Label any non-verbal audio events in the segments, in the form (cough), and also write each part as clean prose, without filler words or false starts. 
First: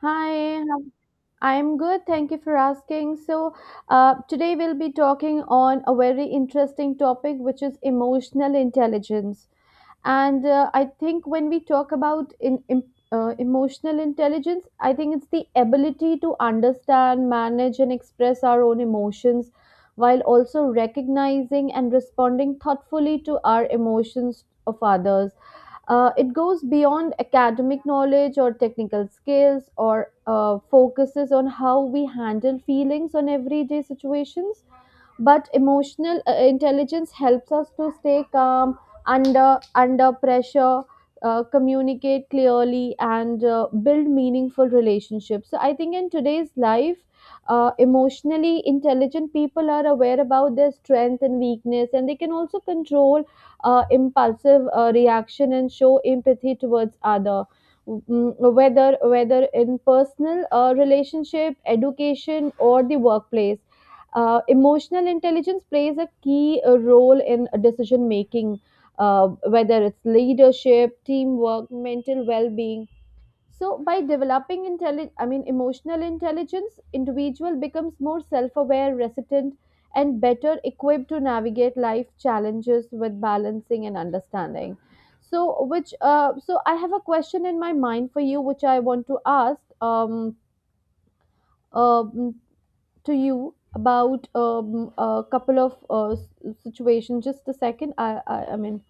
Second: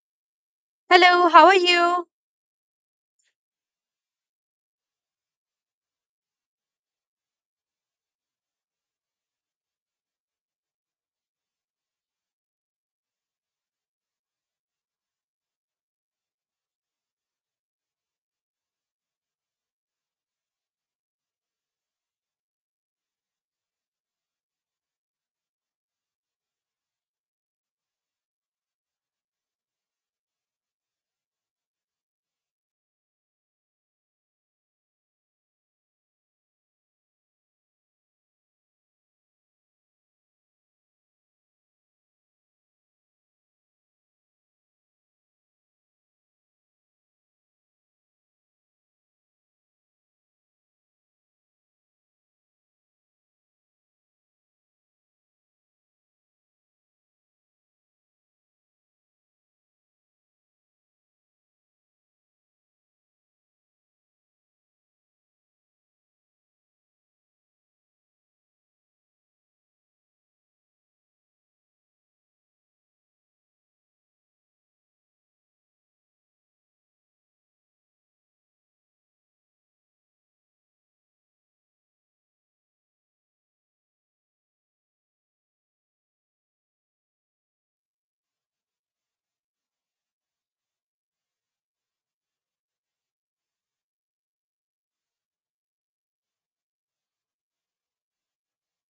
Hi, how- Hello, how are I'm good. you? Thank you for asking. So, today we'll be talking on a very interesting topic, which is emotional intelligence. And I think when we talk about emotional intelligence, I think it's the ability to understand, manage, and express our own emotions while also recognizing and responding thoughtfully to our emotions of others. It goes beyond academic knowledge or technical skills or focuses on how we handle feelings on everyday situations, but emotional intelligence helps us to stay calm under pressure, communicate clearly and build meaningful relationships. So I think in today's life, emotionally intelligent people are aware about their strength and weakness and they can also control impulsive reaction and show empathy towards other. Whether in personal relationship education or the workplace, emotional intelligence plays a key role in decision making, whether it's leadership, teamwork, mental well being. So, by developing emotional intelligence, individual becomes more self-aware, resilient, and better equipped to navigate life challenges with balancing and understanding. So, which so I have a question in my mind for you, which I want to ask. Um, Uh to you about a couple of situations. Just a second, I mean.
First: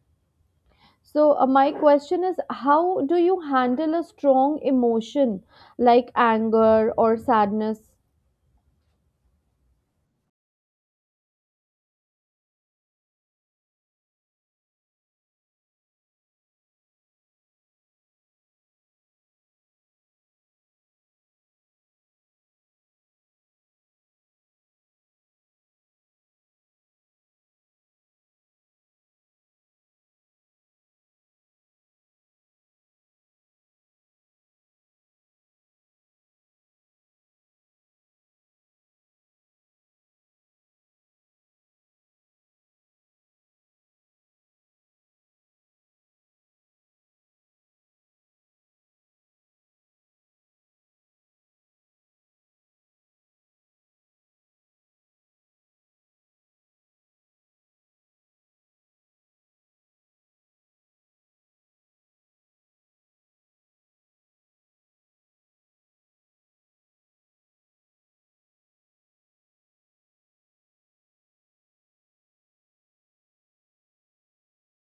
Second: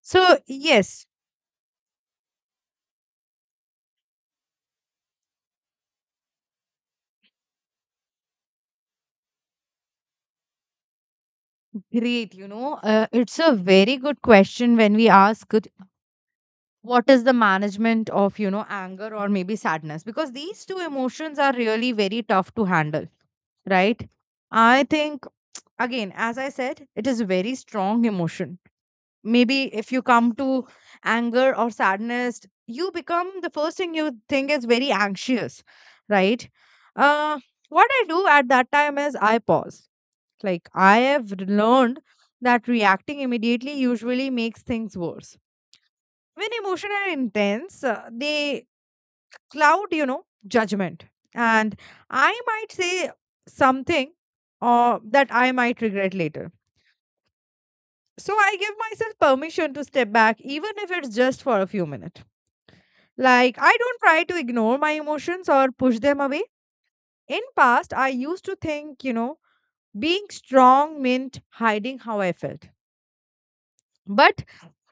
So, yes, So, my question is how do you handle a strong emotion like anger or sadness? great. It's a very good question when we ask it. What is the management of, anger or maybe sadness? Because these two emotions are really very tough to handle, right? I think, again, as I said, it is a very strong emotion. Maybe if you come to anger or sadness, you become the first thing you think is very anxious, right? Uh, what I do at that time is I pause. Like, I have learned that reacting immediately usually makes things worse. When emotion are intense, they cloud, judgment. And I might say something that I might regret later. So I give myself permission to step back, even if it's just for a few minutes. Like, I don't try to ignore my emotions or push them away. In past, I used to think, being strong meant hiding how I felt. But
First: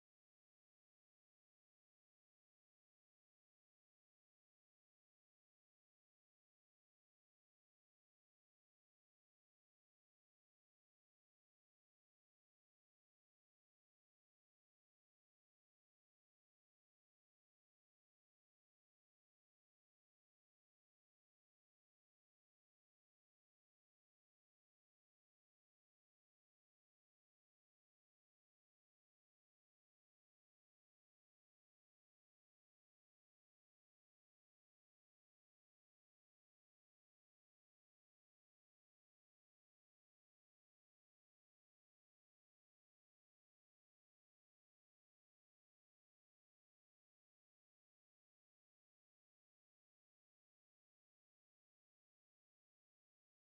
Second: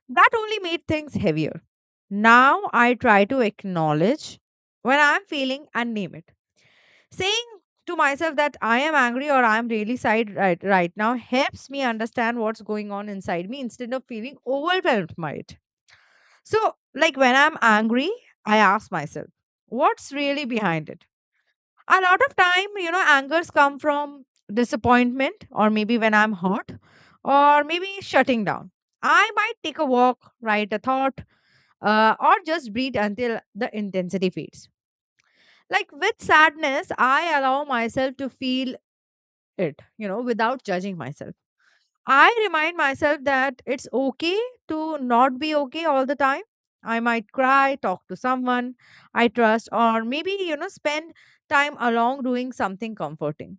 that only made things heavier. Now I try to acknowledge when I'm feeling and name it. Saying to myself that I am angry or I'm really sad right now helps me understand what's going on inside me instead of feeling overwhelmed by it. So, like when I'm angry, I ask myself, what's really behind it? A lot of time, angers come from disappointment or maybe when I'm hurt or maybe shutting down. I might take a walk, write a thought, or just breathe until the intensity fades. Like with sadness, I allow myself to feel it, without judging myself. I remind myself that it's okay to not be okay all the time. I might cry, talk to someone I trust, or maybe, spend time along doing something comforting.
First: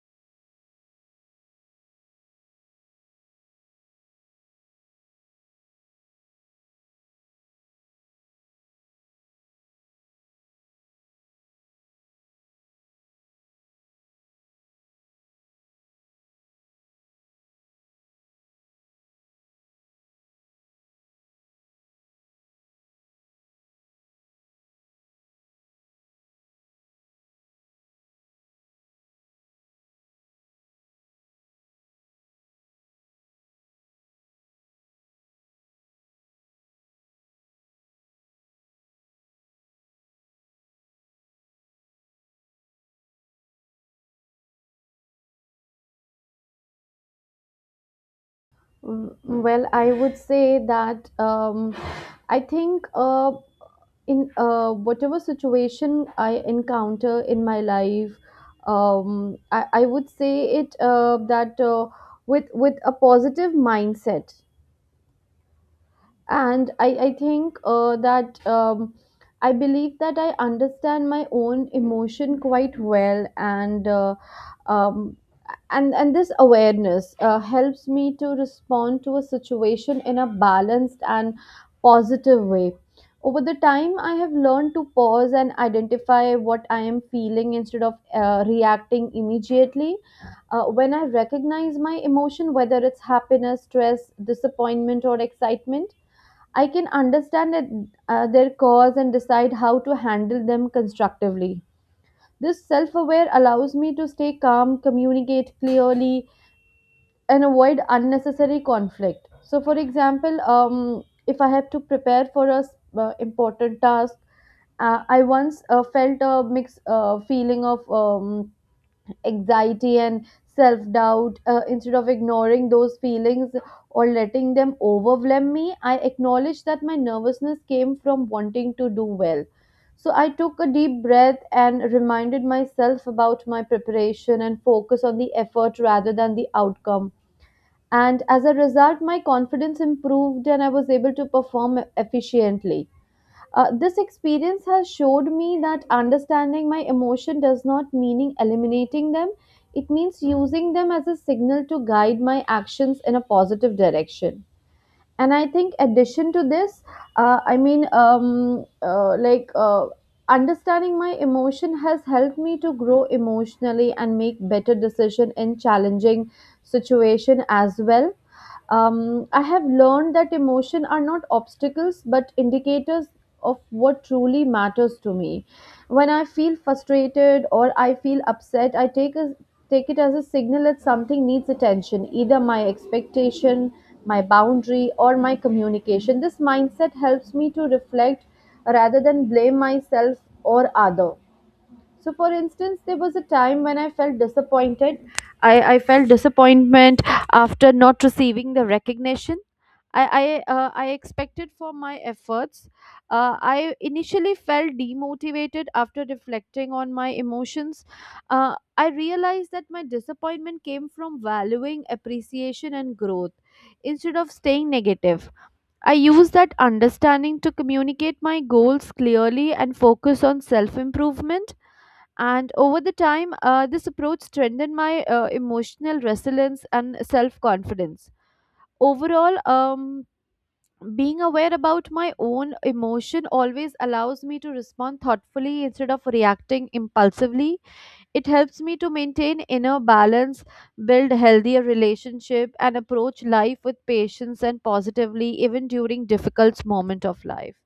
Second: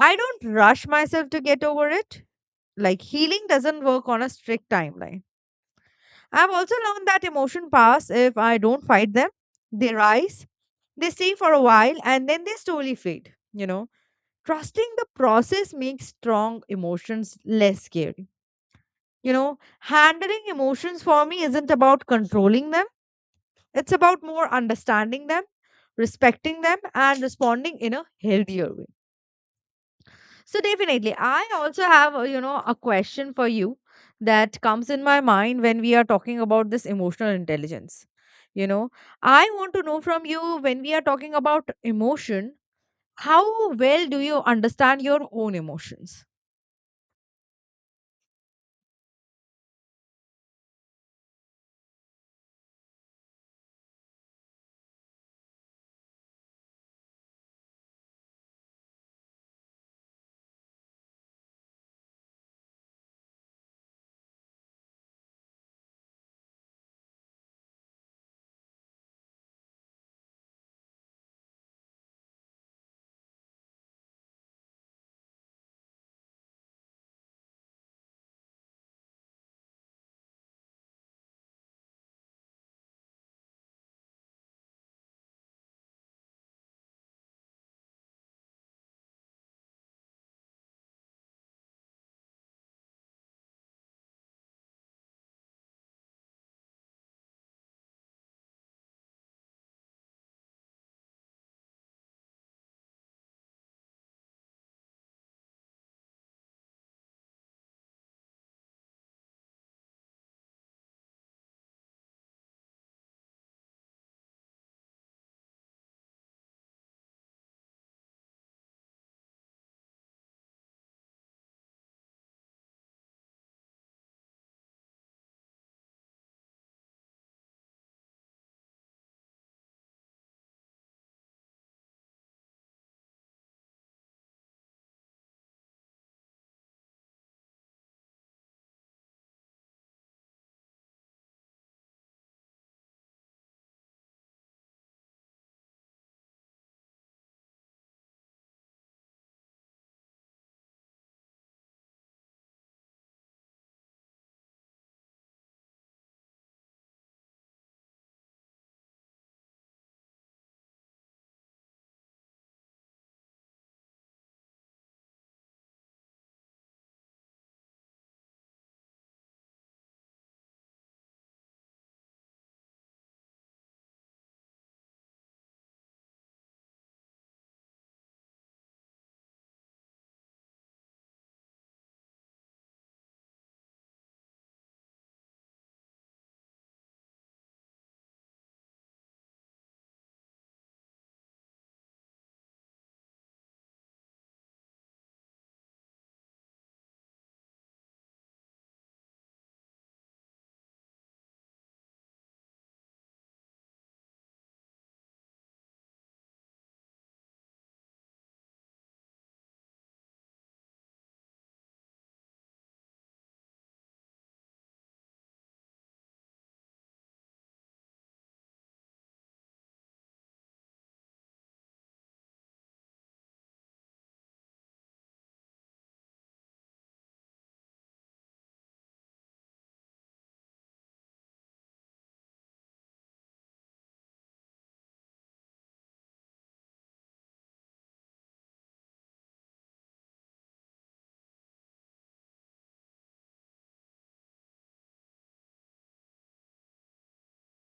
I don't rush myself to get over it. Like healing doesn't work on a strict timeline. I've also learned that emotion pass. If I don't fight them, they rise. They stay for a while and then they slowly fade. Trusting the process makes strong emotions less scary. Handling emotions for me isn't about controlling them, it's about more understanding them, respecting them, and responding in a healthier way. So, definitely, I also have, a question for you that comes in my mind when we are talking about this emotional intelligence. You know, I want to know from you, when we are talking about emotion, how well do you understand your own emotions? Mm. Well, I would say that I think in whatever situation I encounter in my life, I would say it that with a positive mindset, and I think that I believe that I understand my own emotion quite well, and um, and this awareness helps me to respond to a situation in a balanced and positive way. Over the time I have learned to pause and identify what I am feeling instead of reacting immediately. When I recognize my emotion, whether it's happiness, stress, disappointment, or excitement, I can understand it, their cause and decide how to handle them constructively. This self aware allows me to stay calm, communicate clearly, and avoid unnecessary conflict. So, for example, if I have to prepare for a important task, I once felt a mixed feeling of anxiety and self doubt. Instead of ignoring those feelings or letting them overwhelm me, I acknowledged that my nervousness came from wanting to do well. So I took a deep breath and reminded myself about my preparation and focus on the effort rather than the outcome. And as a result, my confidence improved and I was able to perform efficiently. This experience has showed me that understanding my emotion does not mean eliminating them. It means using them as a signal to guide my actions in a positive direction. And I think, addition to this, uh, I mean, um, uh, like uh, understanding my emotion has helped me to grow emotionally and make better decision in challenging situation as well. I have learned that emotion are not obstacles but indicators of what truly matters to me. When I feel frustrated or I feel upset, take it as a signal that something needs attention, either my expectation, my boundary, or my communication. This mindset helps me to reflect rather than blame myself or other. So for instance there was a time when I felt disappointed. I felt disappointment after not receiving the recognition I expected for my efforts. I initially felt demotivated after reflecting on my emotions. I realized that my disappointment came from valuing appreciation and growth instead of staying negative. I used that understanding to communicate my goals clearly and focus on self improvement. And over the time, this approach strengthened my emotional resilience and self confidence. Overall, being aware about my own emotion always allows me to respond thoughtfully instead of reacting impulsively. It helps me to maintain inner balance, build healthier relationship and approach life with patience and positively even during difficult moment of life.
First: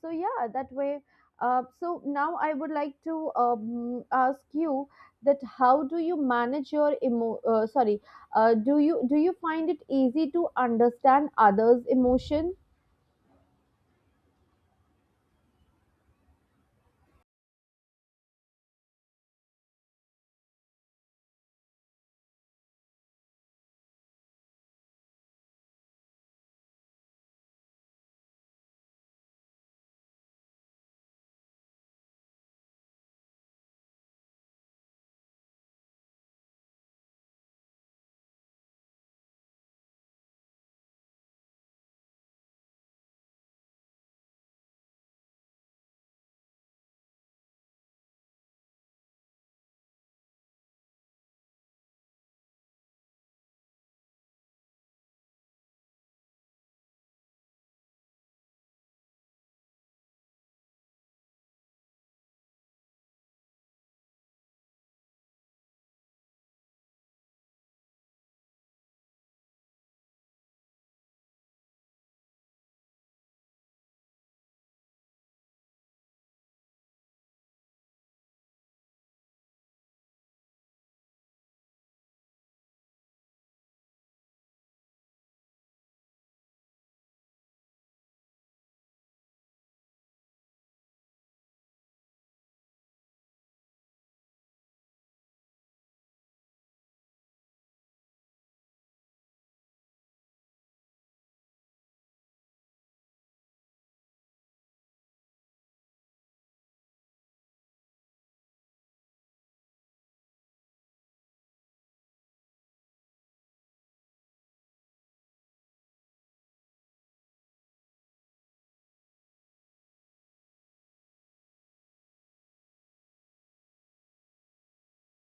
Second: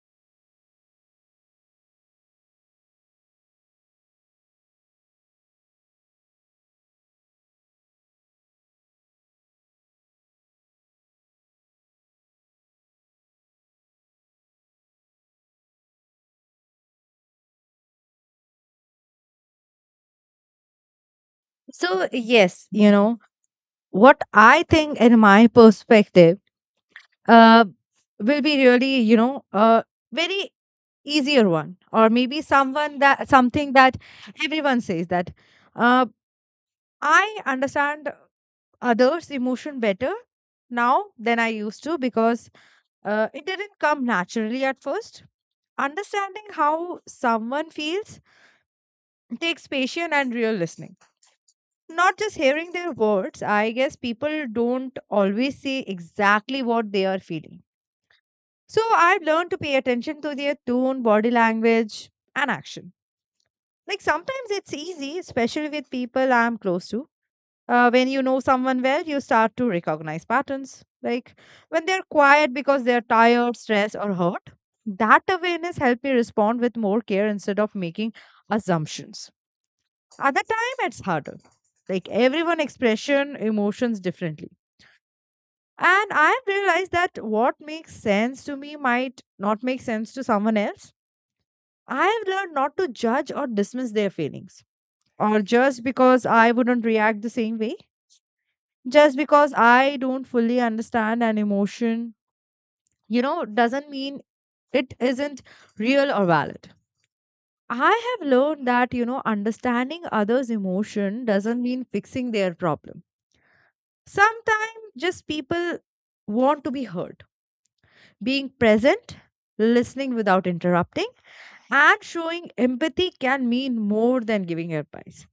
So yeah, that way. So now I would like to ask you that how do you manage your do you find it easy to understand others' emotion? So, yes, what I think in my perspective uh, will be really, a very easier one, or maybe someone that something that everyone says that uh, I understand others' emotion better now than I used to, because it didn't come naturally at first. Understanding how someone feels takes patience and real listening, not just hearing their words. I guess people don't always say exactly what they are feeling. So I've learned to pay attention to their tone, body language, and action. Like sometimes it's easy, especially with people I'm close to. When you know someone well, you start to recognize patterns. Like when they're quiet because they're tired, stressed, or hurt, that awareness helped me respond with more care instead of making assumptions. Other time, it's harder. Like everyone expression emotions differently. And I have realized that what makes sense to me might not make sense to someone else. I have learned not to judge or dismiss their feelings, or just because I wouldn't react the same way. Just because I don't fully understand an emotion, doesn't mean it isn't real or valid. I have learned that, understanding others' emotion doesn't mean fixing their problem. Sometimes just people want to be heard. Being present, listening without interrupting, and showing empathy can mean more than giving advice.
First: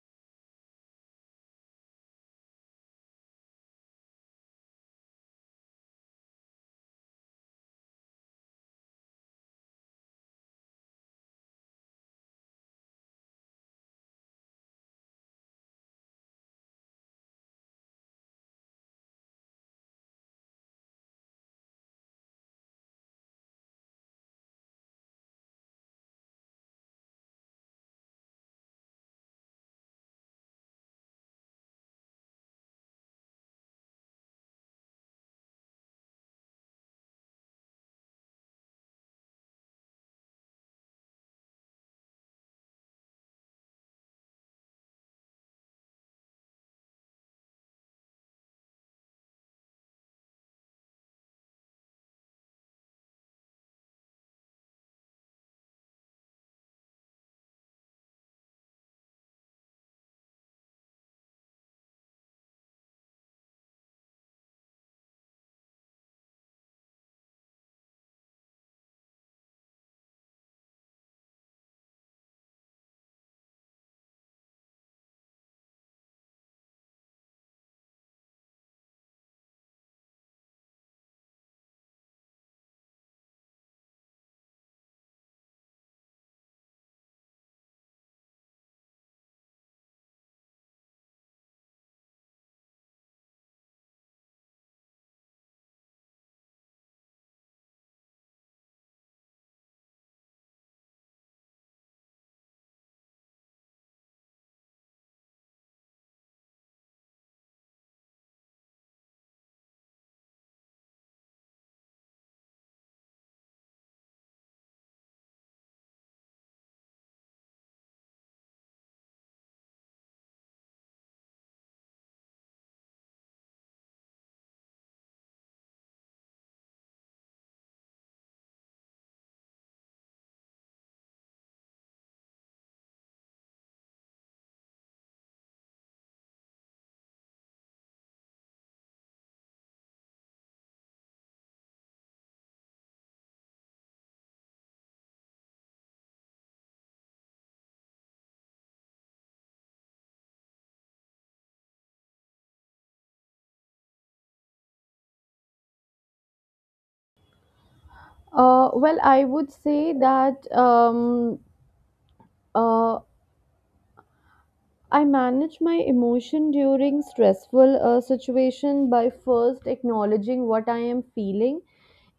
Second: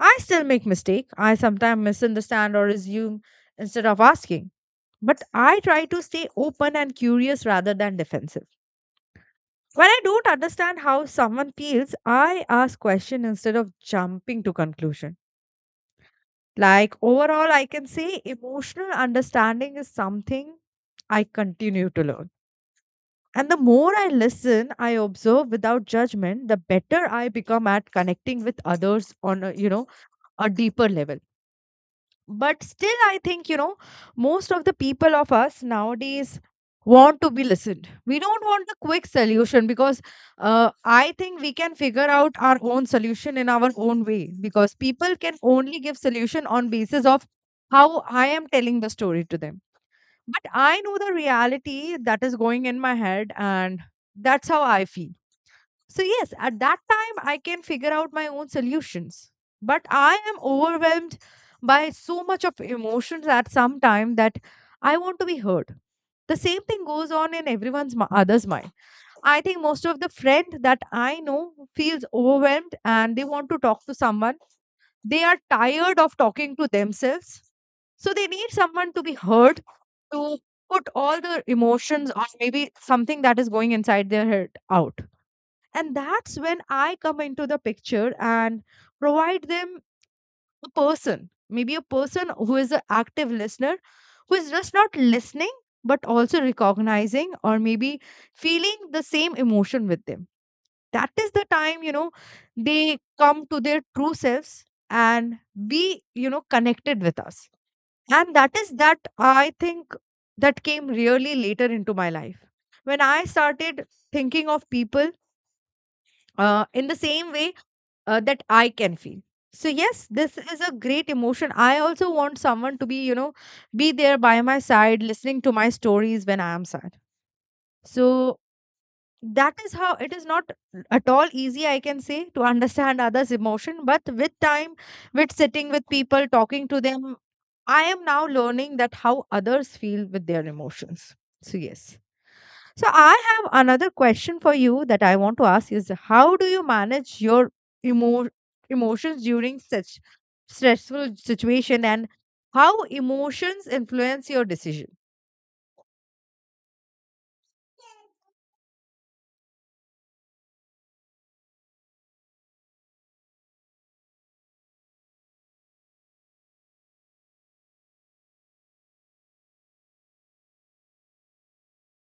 I still make mistake. I sometimes misunderstand or assume instead of asking. But I try to stay open and curious rather than defensive. When I don't understand how someone feels, I ask question instead of jumping to conclusion. Like overall, I can say emotional understanding is something I continue to learn. And the more I listen, I observe without judgment, the better I become at connecting with others on a deeper level. But still, I think, most of the people of us nowadays want to be listened. We don't want a quick solution, because I think we can figure out our own solution in our own way, because people can only give solution on basis of how I am telling the story to them. But I know the reality that is going in my head, and that's how I feel. So, yes, at that time, I can figure out my own solutions. But I am overwhelmed by so much of emotions at some time that I want to be heard. The same thing goes on in everyone's other's mind. I think most of the friend that I know feels overwhelmed and they want to talk to someone. They are tired of talking to themselves. So they need someone to be heard, to put all the emotions or maybe something that is going inside their head out. And that's when I come into the picture and provide them a person, maybe a person who is an active listener, who is just not listening but also recognizing or maybe feeling the same emotion with them. That is the time, they come to their true selves and be, connected with us. And that is that, I think, that came really later into my life, when I started thinking of people in the same way, that I can feel. So yes, this is a great emotion. I also want someone to be, be there by my side, listening to my stories when I am sad. So that is how it is not at all easy, I can say, to understand others emotion. But with time, with sitting with people, talking to them, I am now learning that how others feel with their emotions. So yes, so I have another question for you that I want to ask is, how do you manage your emo- emotions during such stressful situation, and how emotions influence your decision? Well, I would say that uh, I manage my emotion during stressful situation by first acknowledging what I am feeling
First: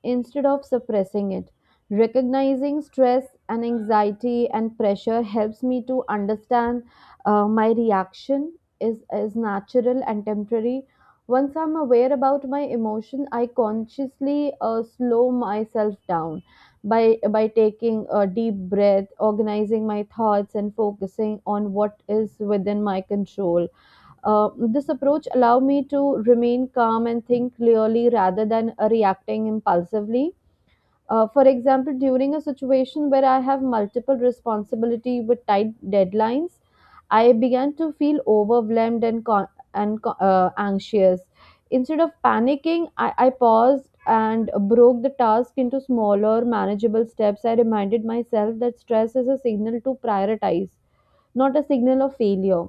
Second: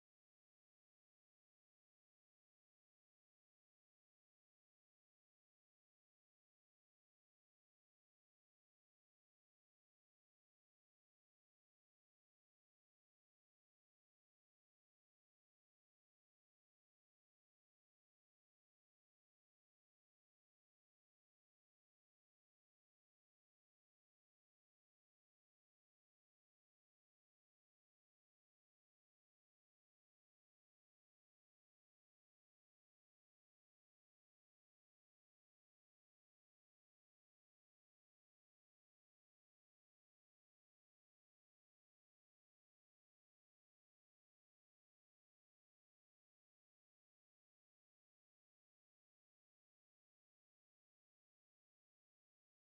instead of suppressing it. Recognizing stress and anxiety and pressure helps me to understand my reaction is natural and temporary. Once I'm aware about my emotion, I consciously slow myself down by taking a deep breath, organizing my thoughts and focusing on what is within my control. This approach allow me to remain calm and think clearly rather than reacting impulsively. For example, during a situation where I have multiple responsibility with tight deadlines, I began to feel overwhelmed and anxious. Instead of panicking, I paused and broke the task into smaller, manageable steps. I reminded myself that stress is a signal to prioritize, not a signal of failure.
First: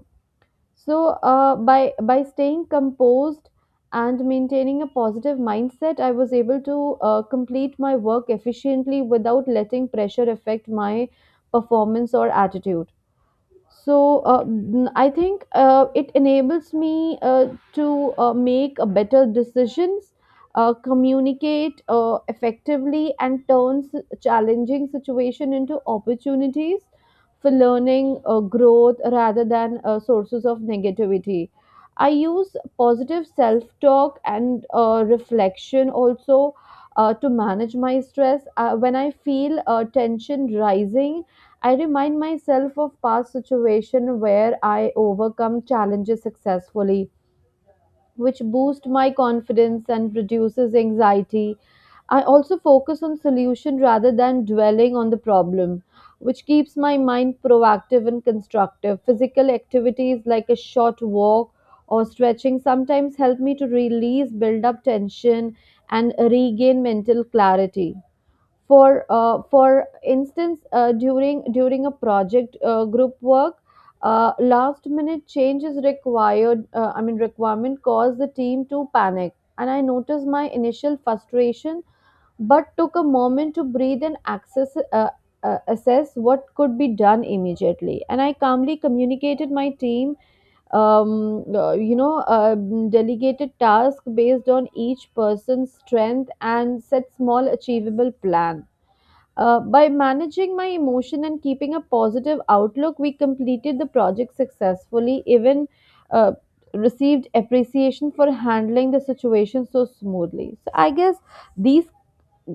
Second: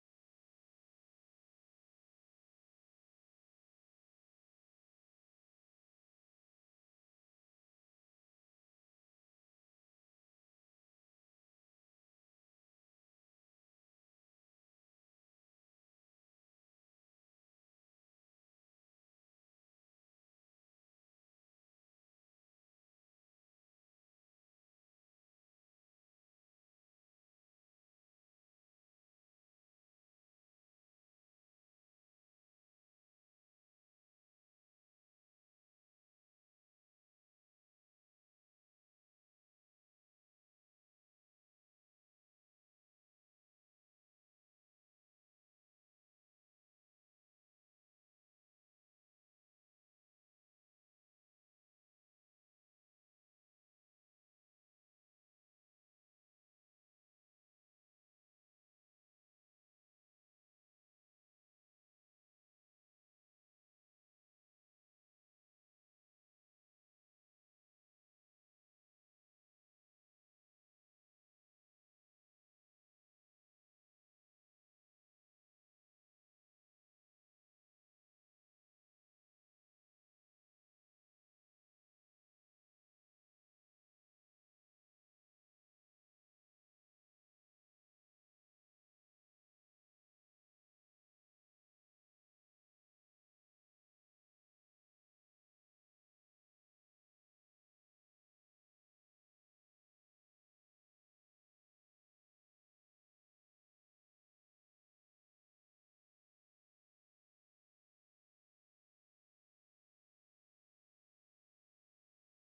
So, by staying composed and maintaining a positive mindset, I was able to complete my work efficiently without letting pressure affect my performance or attitude. So I think it enables me to make a better decisions, communicate effectively and turns challenging situation into opportunities for learning growth rather than sources of negativity. I use positive self talk and reflection also to manage my stress. When I feel tension rising, I remind myself of past situations where I overcome challenges successfully, which boost my confidence and reduces anxiety. I also focus on solution rather than dwelling on the problem, which keeps my mind proactive and constructive. Physical activities like a short walk or stretching sometimes help me to release build up tension and regain mental clarity. For for instance, during a project group work, last minute changes required I mean requirement caused the team to panic and I noticed my initial frustration, but took a moment to breathe and access assess what could be done immediately, and I calmly communicated my team, um, uh, you know, uh, delegated task based on each person's strength and set small achievable plan. By managing my emotion and keeping a positive outlook, we completed the project successfully, even uh, received appreciation for handling the situation so smoothly. So, I guess these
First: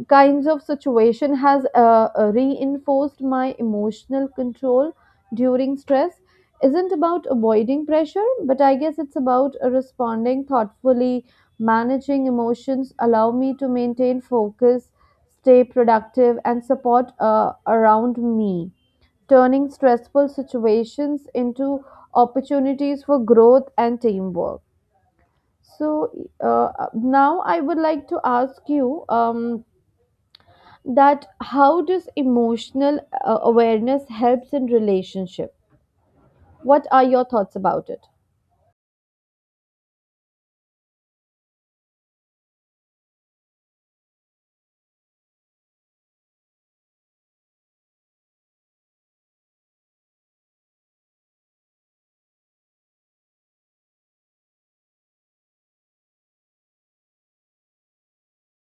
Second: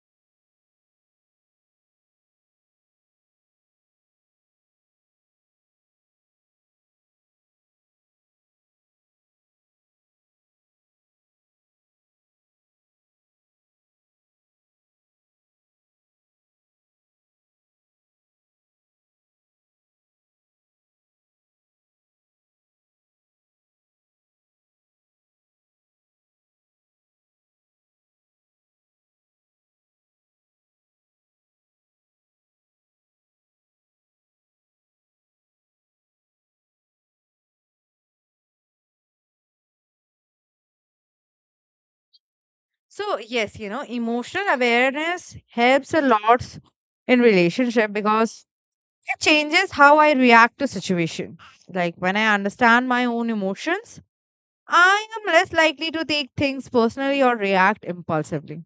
kinds of situation has reinforced my emotional control during stress isn't about avoiding pressure, but I guess it's about responding thoughtfully. Managing emotions allow me to maintain focus, stay productive and support around me, turning stressful situations into opportunities for growth and teamwork. So now I would like to ask you that how does emotional awareness helps in relationship? What are your thoughts about it? So yes, emotional awareness helps a lot in relationship, because it changes how I react to situation. Like when I understand my own emotions, I am less likely to take things personally or react impulsively.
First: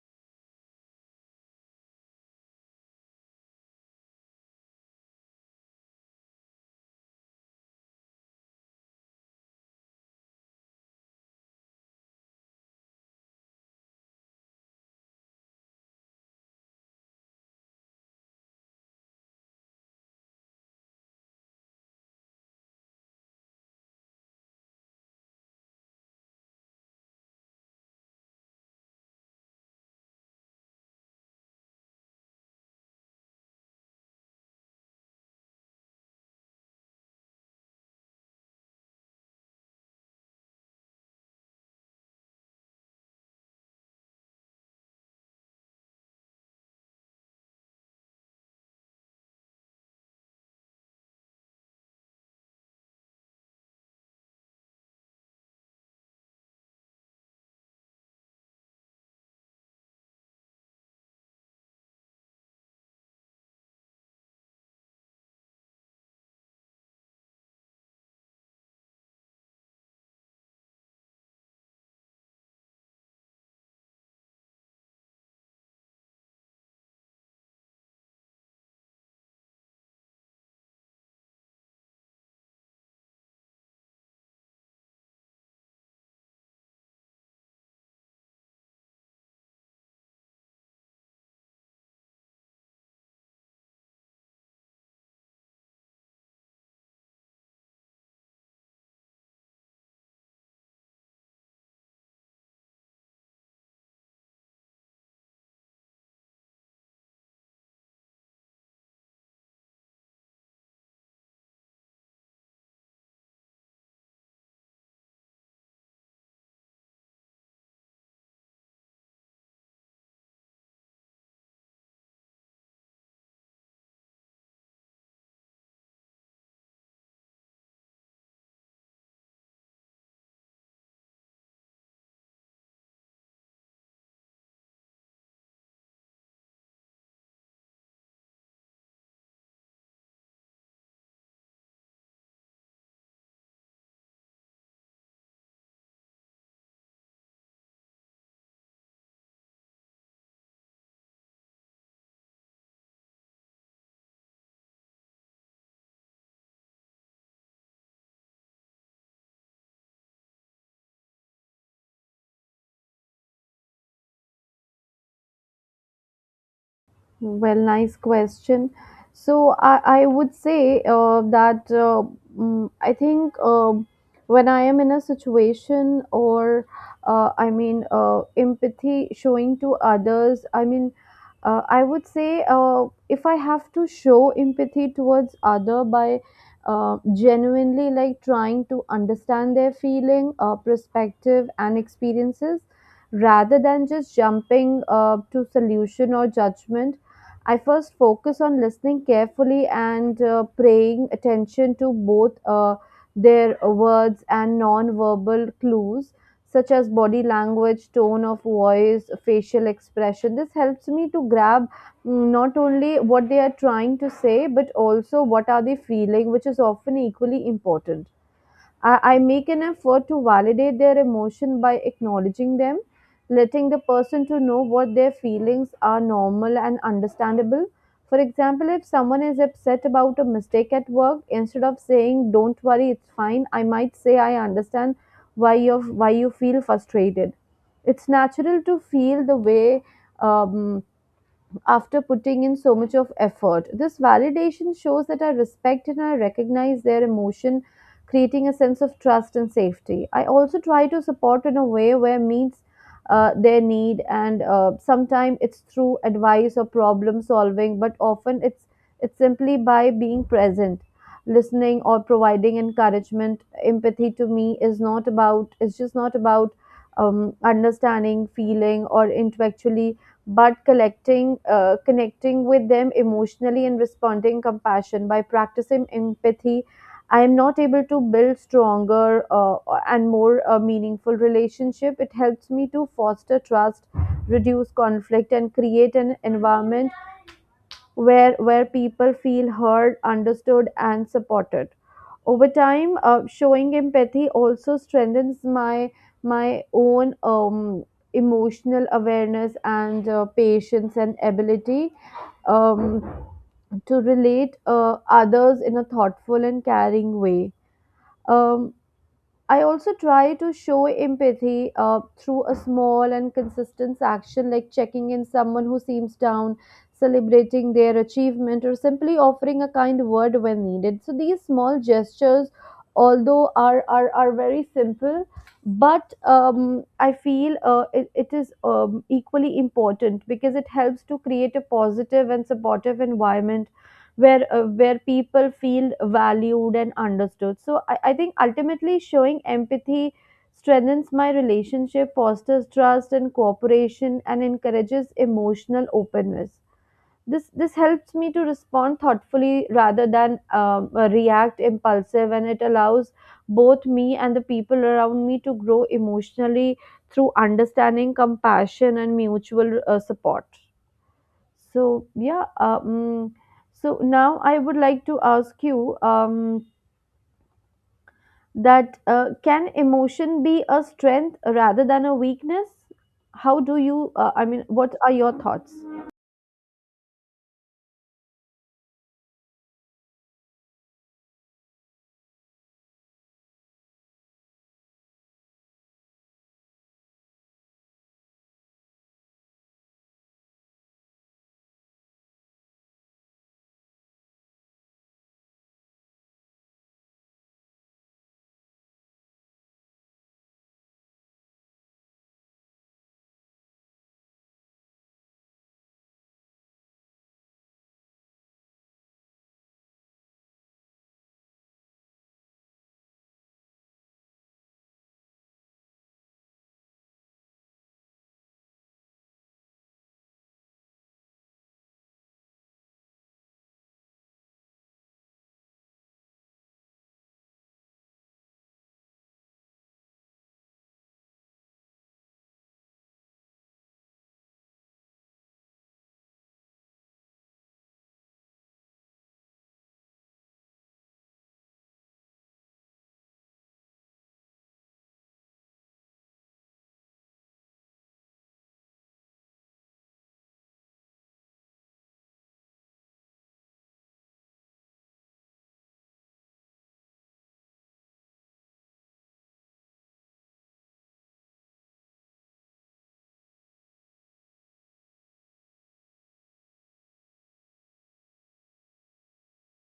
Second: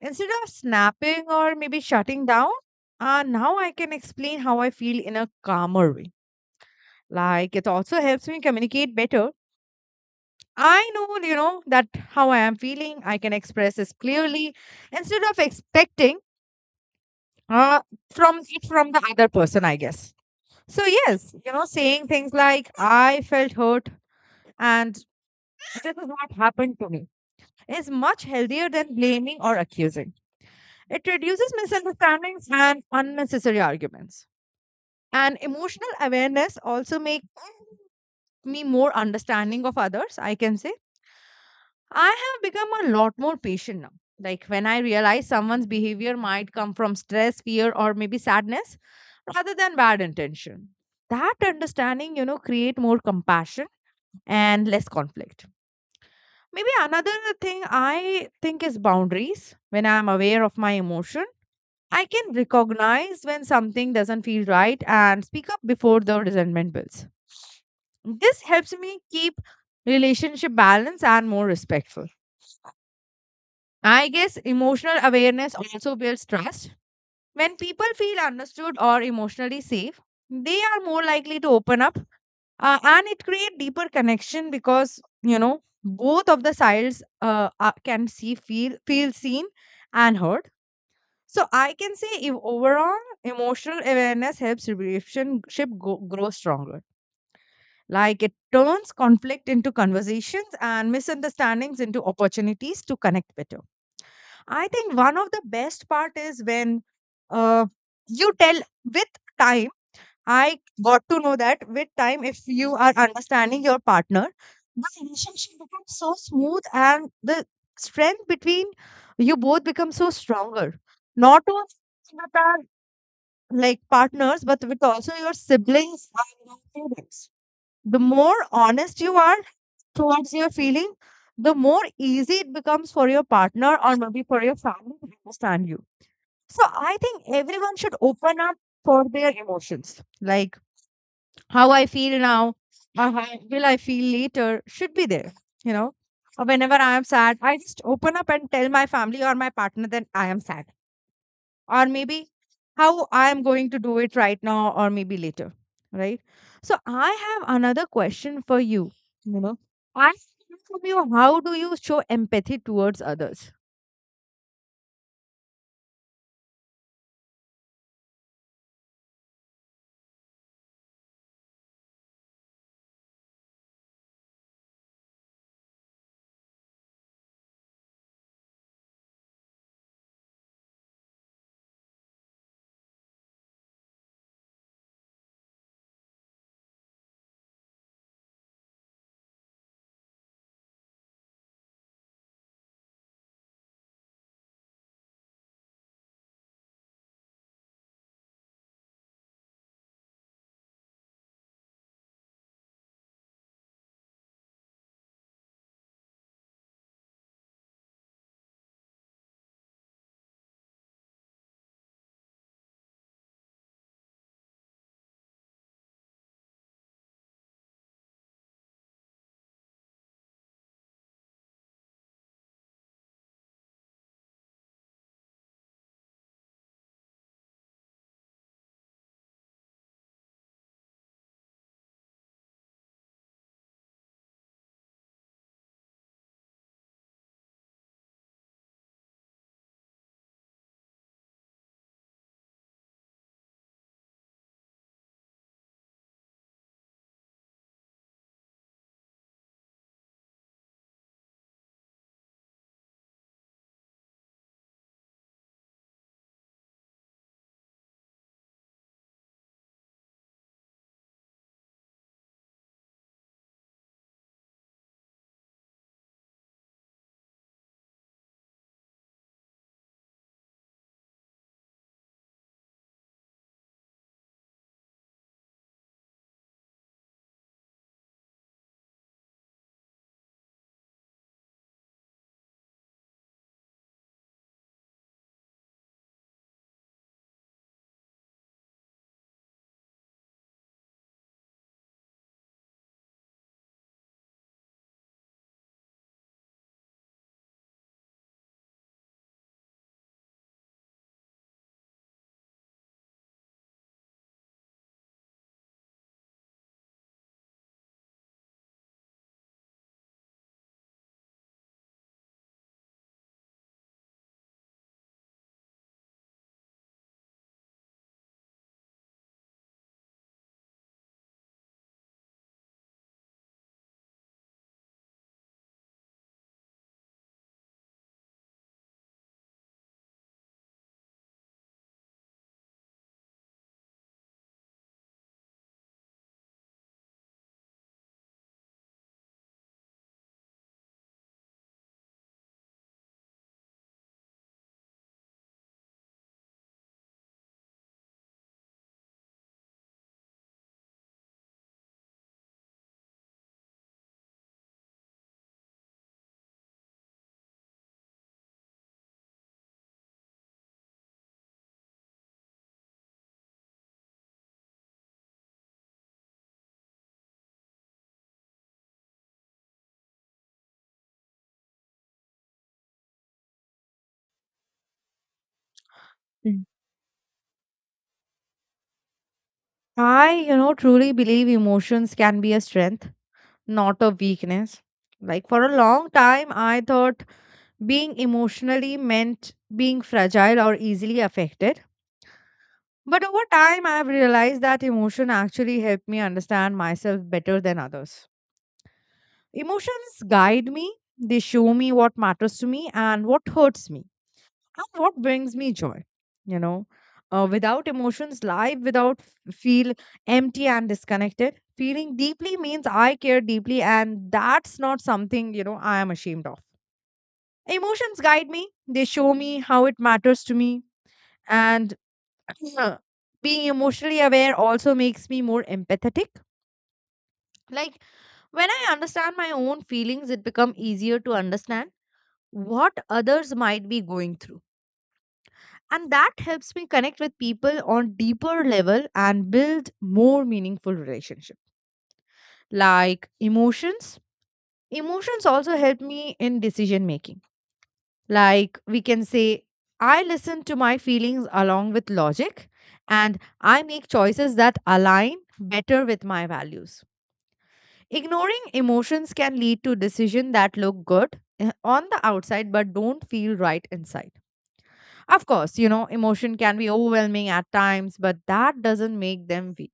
Instead of snapping or maybe shutting down, now I can explain how I feel in a calmer way. Like it also helps me communicate better. I know, that how I am feeling. I can express this clearly instead of expecting uh from it from the other person, I guess. So yes, saying things like I felt hurt and this is what happened to me is much healthier than blaming or accusing. It reduces misunderstandings and unnecessary arguments. And emotional awareness also makes me more understanding of others, I can say. I have become a lot more patient now, like when I realize someone's behavior might come from stress, fear, or maybe sadness rather than bad intention. That understanding, create more compassion and less conflict. Maybe another thing I think is boundaries. When I'm aware of my emotion, I can recognize when something doesn't feel right and speak up before the resentment builds. This helps me keep relationship balance and more respectful. I guess emotional awareness also builds trust. When people feel understood or emotionally safe, they are more likely to open up, and it create deeper connection, because both of the sides can see, feel seen and heard. So I can say, if overall emotional awareness helps relationship grow stronger. Like it turns conflict into conversations and misunderstandings into opportunities to connect better. I think one of the best part is when uh, you tell with time, I got to know that with time, if you are understanding your partner, the relationship becomes so smooth and the strength between you both becomes so stronger. Not only with our like partners, but with also your siblings and your parents. The more honest you are towards your feeling, the more easy it becomes for your partner or maybe for your family to understand you. So I think everyone should open up for their emotions. Like how I feel now, or how (laughs) will I feel later should be there. You know, or whenever I am sad, I just open up and tell my family or my partner that I am sad, or maybe how I am going to do it right now, or maybe later. Right. So I have another question for you. You know, I want from you, how do you show empathy towards others? Well, nice question. So I would say I think when I am in a situation or empathy showing to others, I mean I would say if I have to show empathy towards other by genuinely like trying to understand their feeling, perspective, and experiences rather than just jumping to solution or judgment. I first focus on listening carefully and paying attention to both their words and non-verbal clues, such as body language, tone of voice, facial expression. This helps me to grab mm, not only what they are trying to say, but also what are they feeling, which is often equally important. I make an effort to validate their emotion by acknowledging them, letting the person to know what their feelings are normal and understandable. For example, if someone is upset about a mistake at work, instead of saying "Don't worry, it's fine," I might say, "I understand why you why you feel frustrated." It's natural to feel the way um, after putting in so much of effort. This validation shows that I respect and I recognize their emotion, creating a sense of trust and safety. I also try to support in a way where meets their need, and sometimes it's through advice or problem solving, but often it's simply by being present listening or providing encouragement. Empathy to me is not about, it's just not about understanding feeling or intellectually, but connecting with them emotionally and responding compassion by practicing empathy. I am not able to build stronger and more meaningful relationship. It helps me to foster trust, reduce conflict, and create an environment where people feel heard, understood, and supported. Over time, showing empathy also strengthens my own emotional awareness and patience and ability um, to relate others in a thoughtful and caring way. Um, I also try to show empathy through a small and consistent action like checking in someone who seems down, celebrating their achievement, or simply offering a kind word when needed. So these small gestures, although are very simple, but I feel it is equally important because it helps to create a positive and supportive environment where people feel valued and understood. So I think ultimately showing empathy strengthens my relationship, fosters trust and cooperation, and encourages emotional openness. This helps me to respond thoughtfully rather than react impulsive, and it allows both me and the people around me to grow emotionally through understanding, compassion, and mutual support. So yeah, so now I would like to ask you that can emotion be a strength rather than a weakness? How do you? I mean, what are your thoughts? Mm. I, you know, truly believe emotions can be a strength, not a weakness. Like for a long time, I thought being emotionally meant being fragile or easily affected. But over time, I've realized that emotion actually helped me understand myself better than others. Emotions guide me, they show me what matters to me and what hurts me and what brings me joy. You know, without emotions, life without feel empty and disconnected. Feeling deeply means I care deeply, and that's not something, you know, I am ashamed of. Emotions guide me, they show me how it matters to me, and (clears throat) being emotionally aware also makes me more empathetic, like when I understand my own feelings, it becomes easier to understand what others might be going through, and that helps me connect with people on deeper level and build more meaningful relationship. Like emotions also help me in decision making. Like we can say, I listen to my feelings along with logic, and I make choices that align better with my values. Ignoring emotions can lead to decisions that look good, on the outside but don't feel right inside. Of course, you know, emotion can be overwhelming at times, but that doesn't make them weak.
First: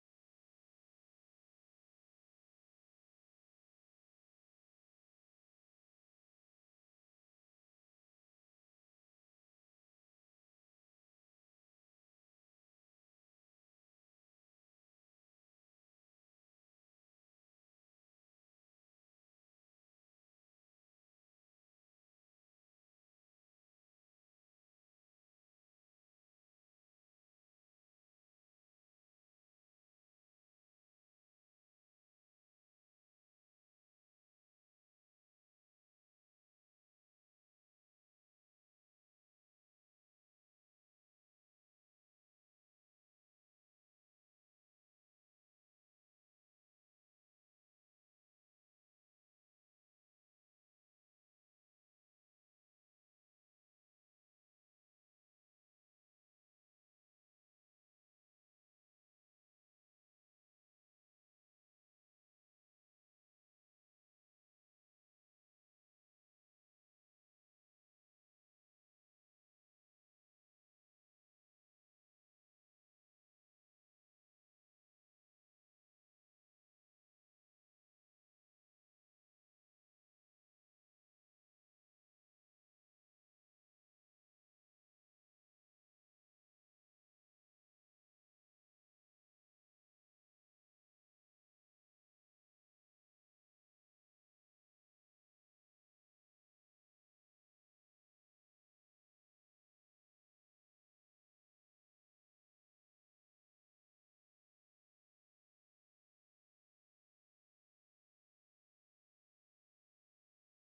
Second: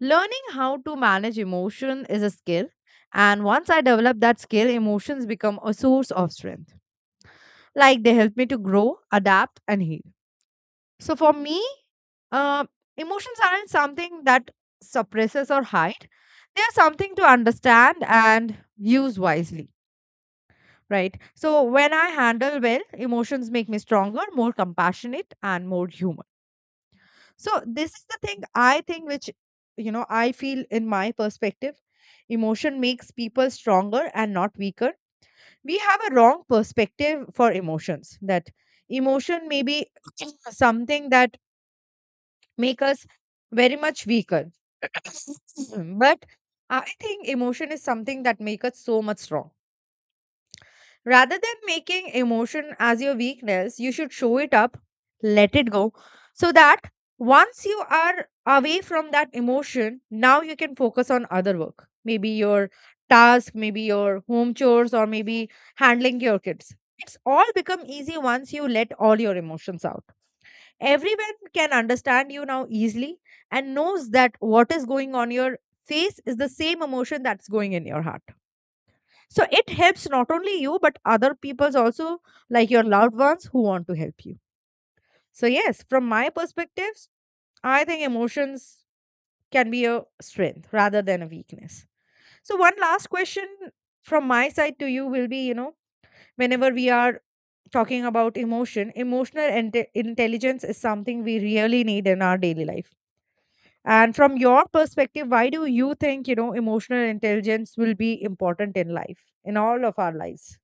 Learning how to manage emotion is a skill, and once I develop that skill, emotions become a source of strength, like they help me to grow, adapt and heal. So for me, uh, emotions aren't something that suppresses or hide, they are something to understand and use wisely. Right, so when I handle well, emotions make me stronger, more compassionate and more human. So this is the thing I think, which, you know, I feel in my perspective, emotion makes people stronger and not weaker. We have a wrong perspective for emotions, that emotion may be (clears throat) something that make us very much weaker. (clears throat) But I think emotion is something that make us so much strong. Rather than making emotion as your weakness, you should show it up, let it go, so that once you are away from that emotion, now you can focus on other work. Maybe your task, maybe your home chores, or maybe handling your kids. It's all become easy once you let all your emotions out. Everyone can understand you now easily and knows that what is going on your face is the same emotion that's going in your heart. So it helps not only you, but other people's also, like your loved ones who want to help you. So, yes, from my perspectives, I think emotions can be a strength rather than a weakness. So, one last question from my side to you will be, you know, whenever we are talking about emotion, emotional intelligence is something we really need in our daily life. And from your perspective, why do you think, you know, emotional intelligence will be important in life, in all of our lives?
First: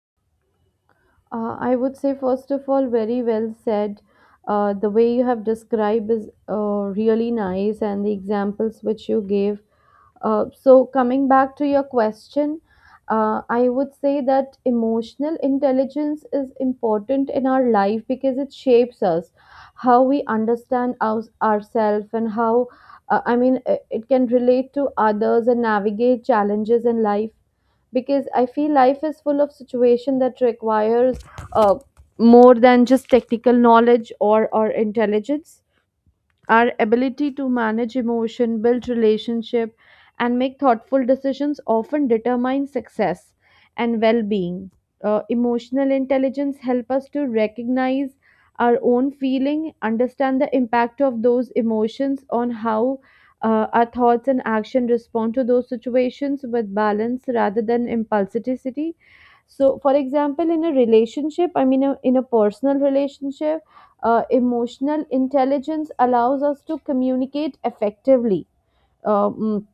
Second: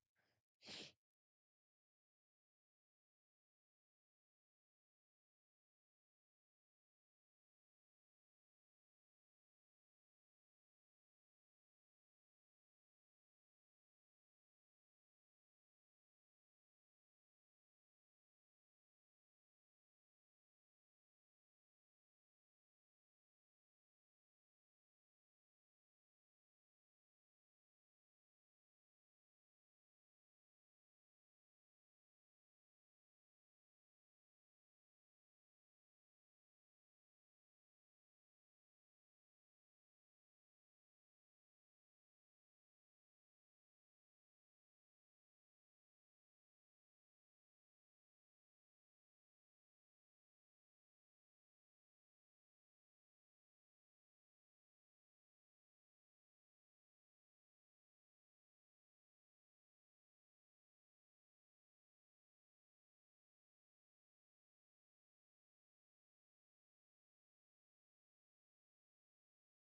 I would say, first of all, very well said. The way you have described is really nice, and the examples which you gave. So, coming back to your question, I would say that emotional intelligence is important in our life because it shapes us, how we understand ourselves, and how, I mean, it can relate to others and navigate challenges in life, because I feel life is full of situation that requires uh, more than just technical knowledge or intelligence. Our ability to manage emotion, build relationship, and make thoughtful decisions often determine success and well-being. Emotional intelligence help us to recognize our own feeling, understand the impact of those emotions on how our thoughts and action respond to those situations with balance rather than impulsivity. So for example in a relationship, I mean in a personal relationship, emotional intelligence allows us to communicate effectively, um,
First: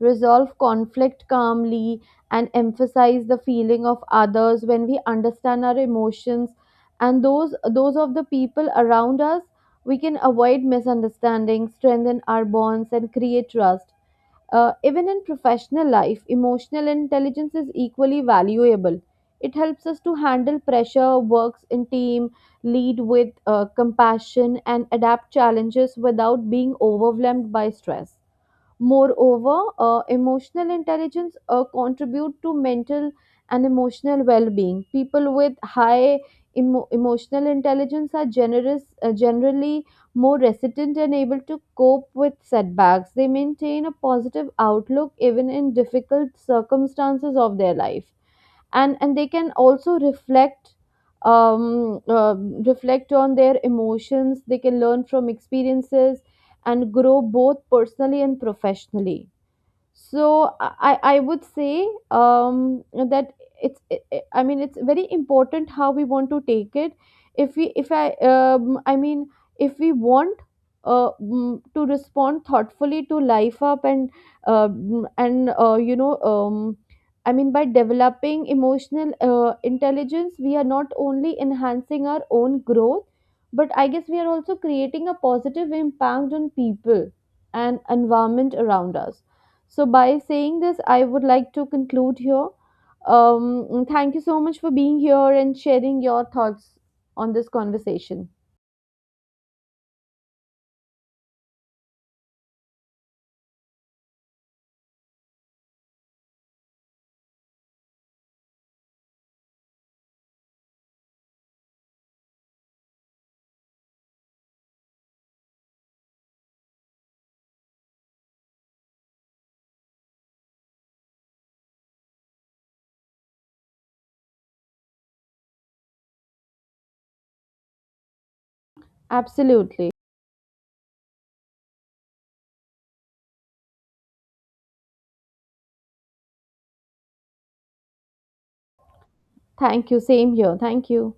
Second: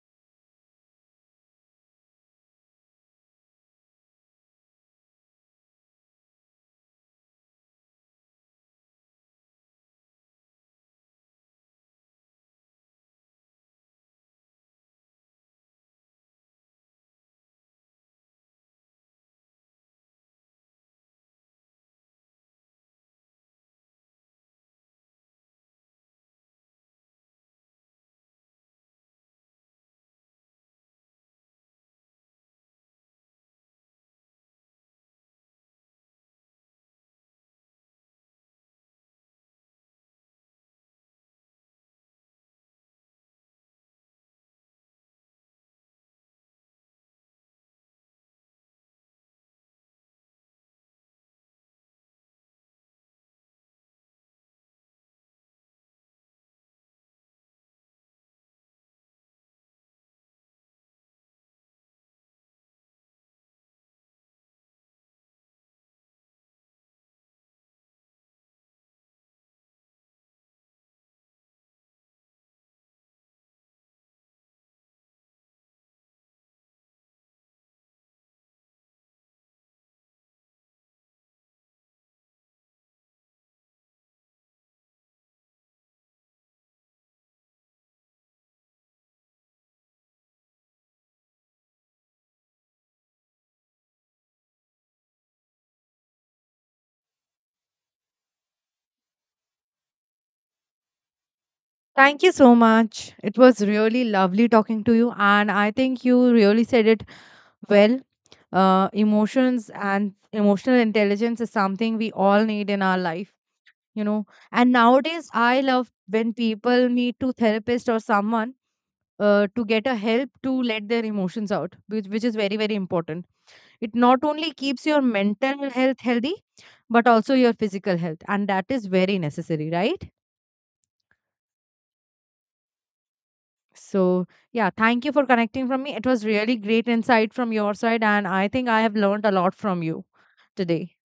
resolve conflict calmly, and emphasize the feeling of others. When we understand our emotions and those of the people around us, we can avoid misunderstandings, strengthen our bonds, and create trust. Even in professional life, emotional intelligence is equally valuable. It helps us to handle pressure, works in team, lead with compassion, and adapt challenges without being overwhelmed by stress. Moreover, emotional intelligence contribute to mental and emotional well-being. People with high emotional intelligence are generous, generally more resilient and able to cope with setbacks. They maintain a positive outlook even in difficult circumstances of their life, and they can also reflect um, uh, reflect on their emotions, they can learn from experiences and grow both personally and professionally. So I would say that it's I mean it's very important how we want to take it. If we if I I mean if we want to respond thoughtfully to life up and I mean by developing emotional intelligence, we are not only enhancing our own growth, but I guess we are also creating a positive impact on people and environment around us. So, by saying this, I would like to conclude here. Thank you so much for being here and sharing your thoughts on this conversation. Thank you so much. It was really lovely talking to you, and I think you really said it well. Emotions and emotional intelligence is something we all need in our life, you know. And nowadays, I love when people meet to therapist or someone to get a help to let their emotions out, which is very very important. It not only keeps your mental health healthy, but also your physical health, and that is very necessary, Absolutely. right? So, yeah, thank you for connecting from me. It was really great insight from your side, and I think I have learned a lot from Thank you. you Same here. Thank today. you.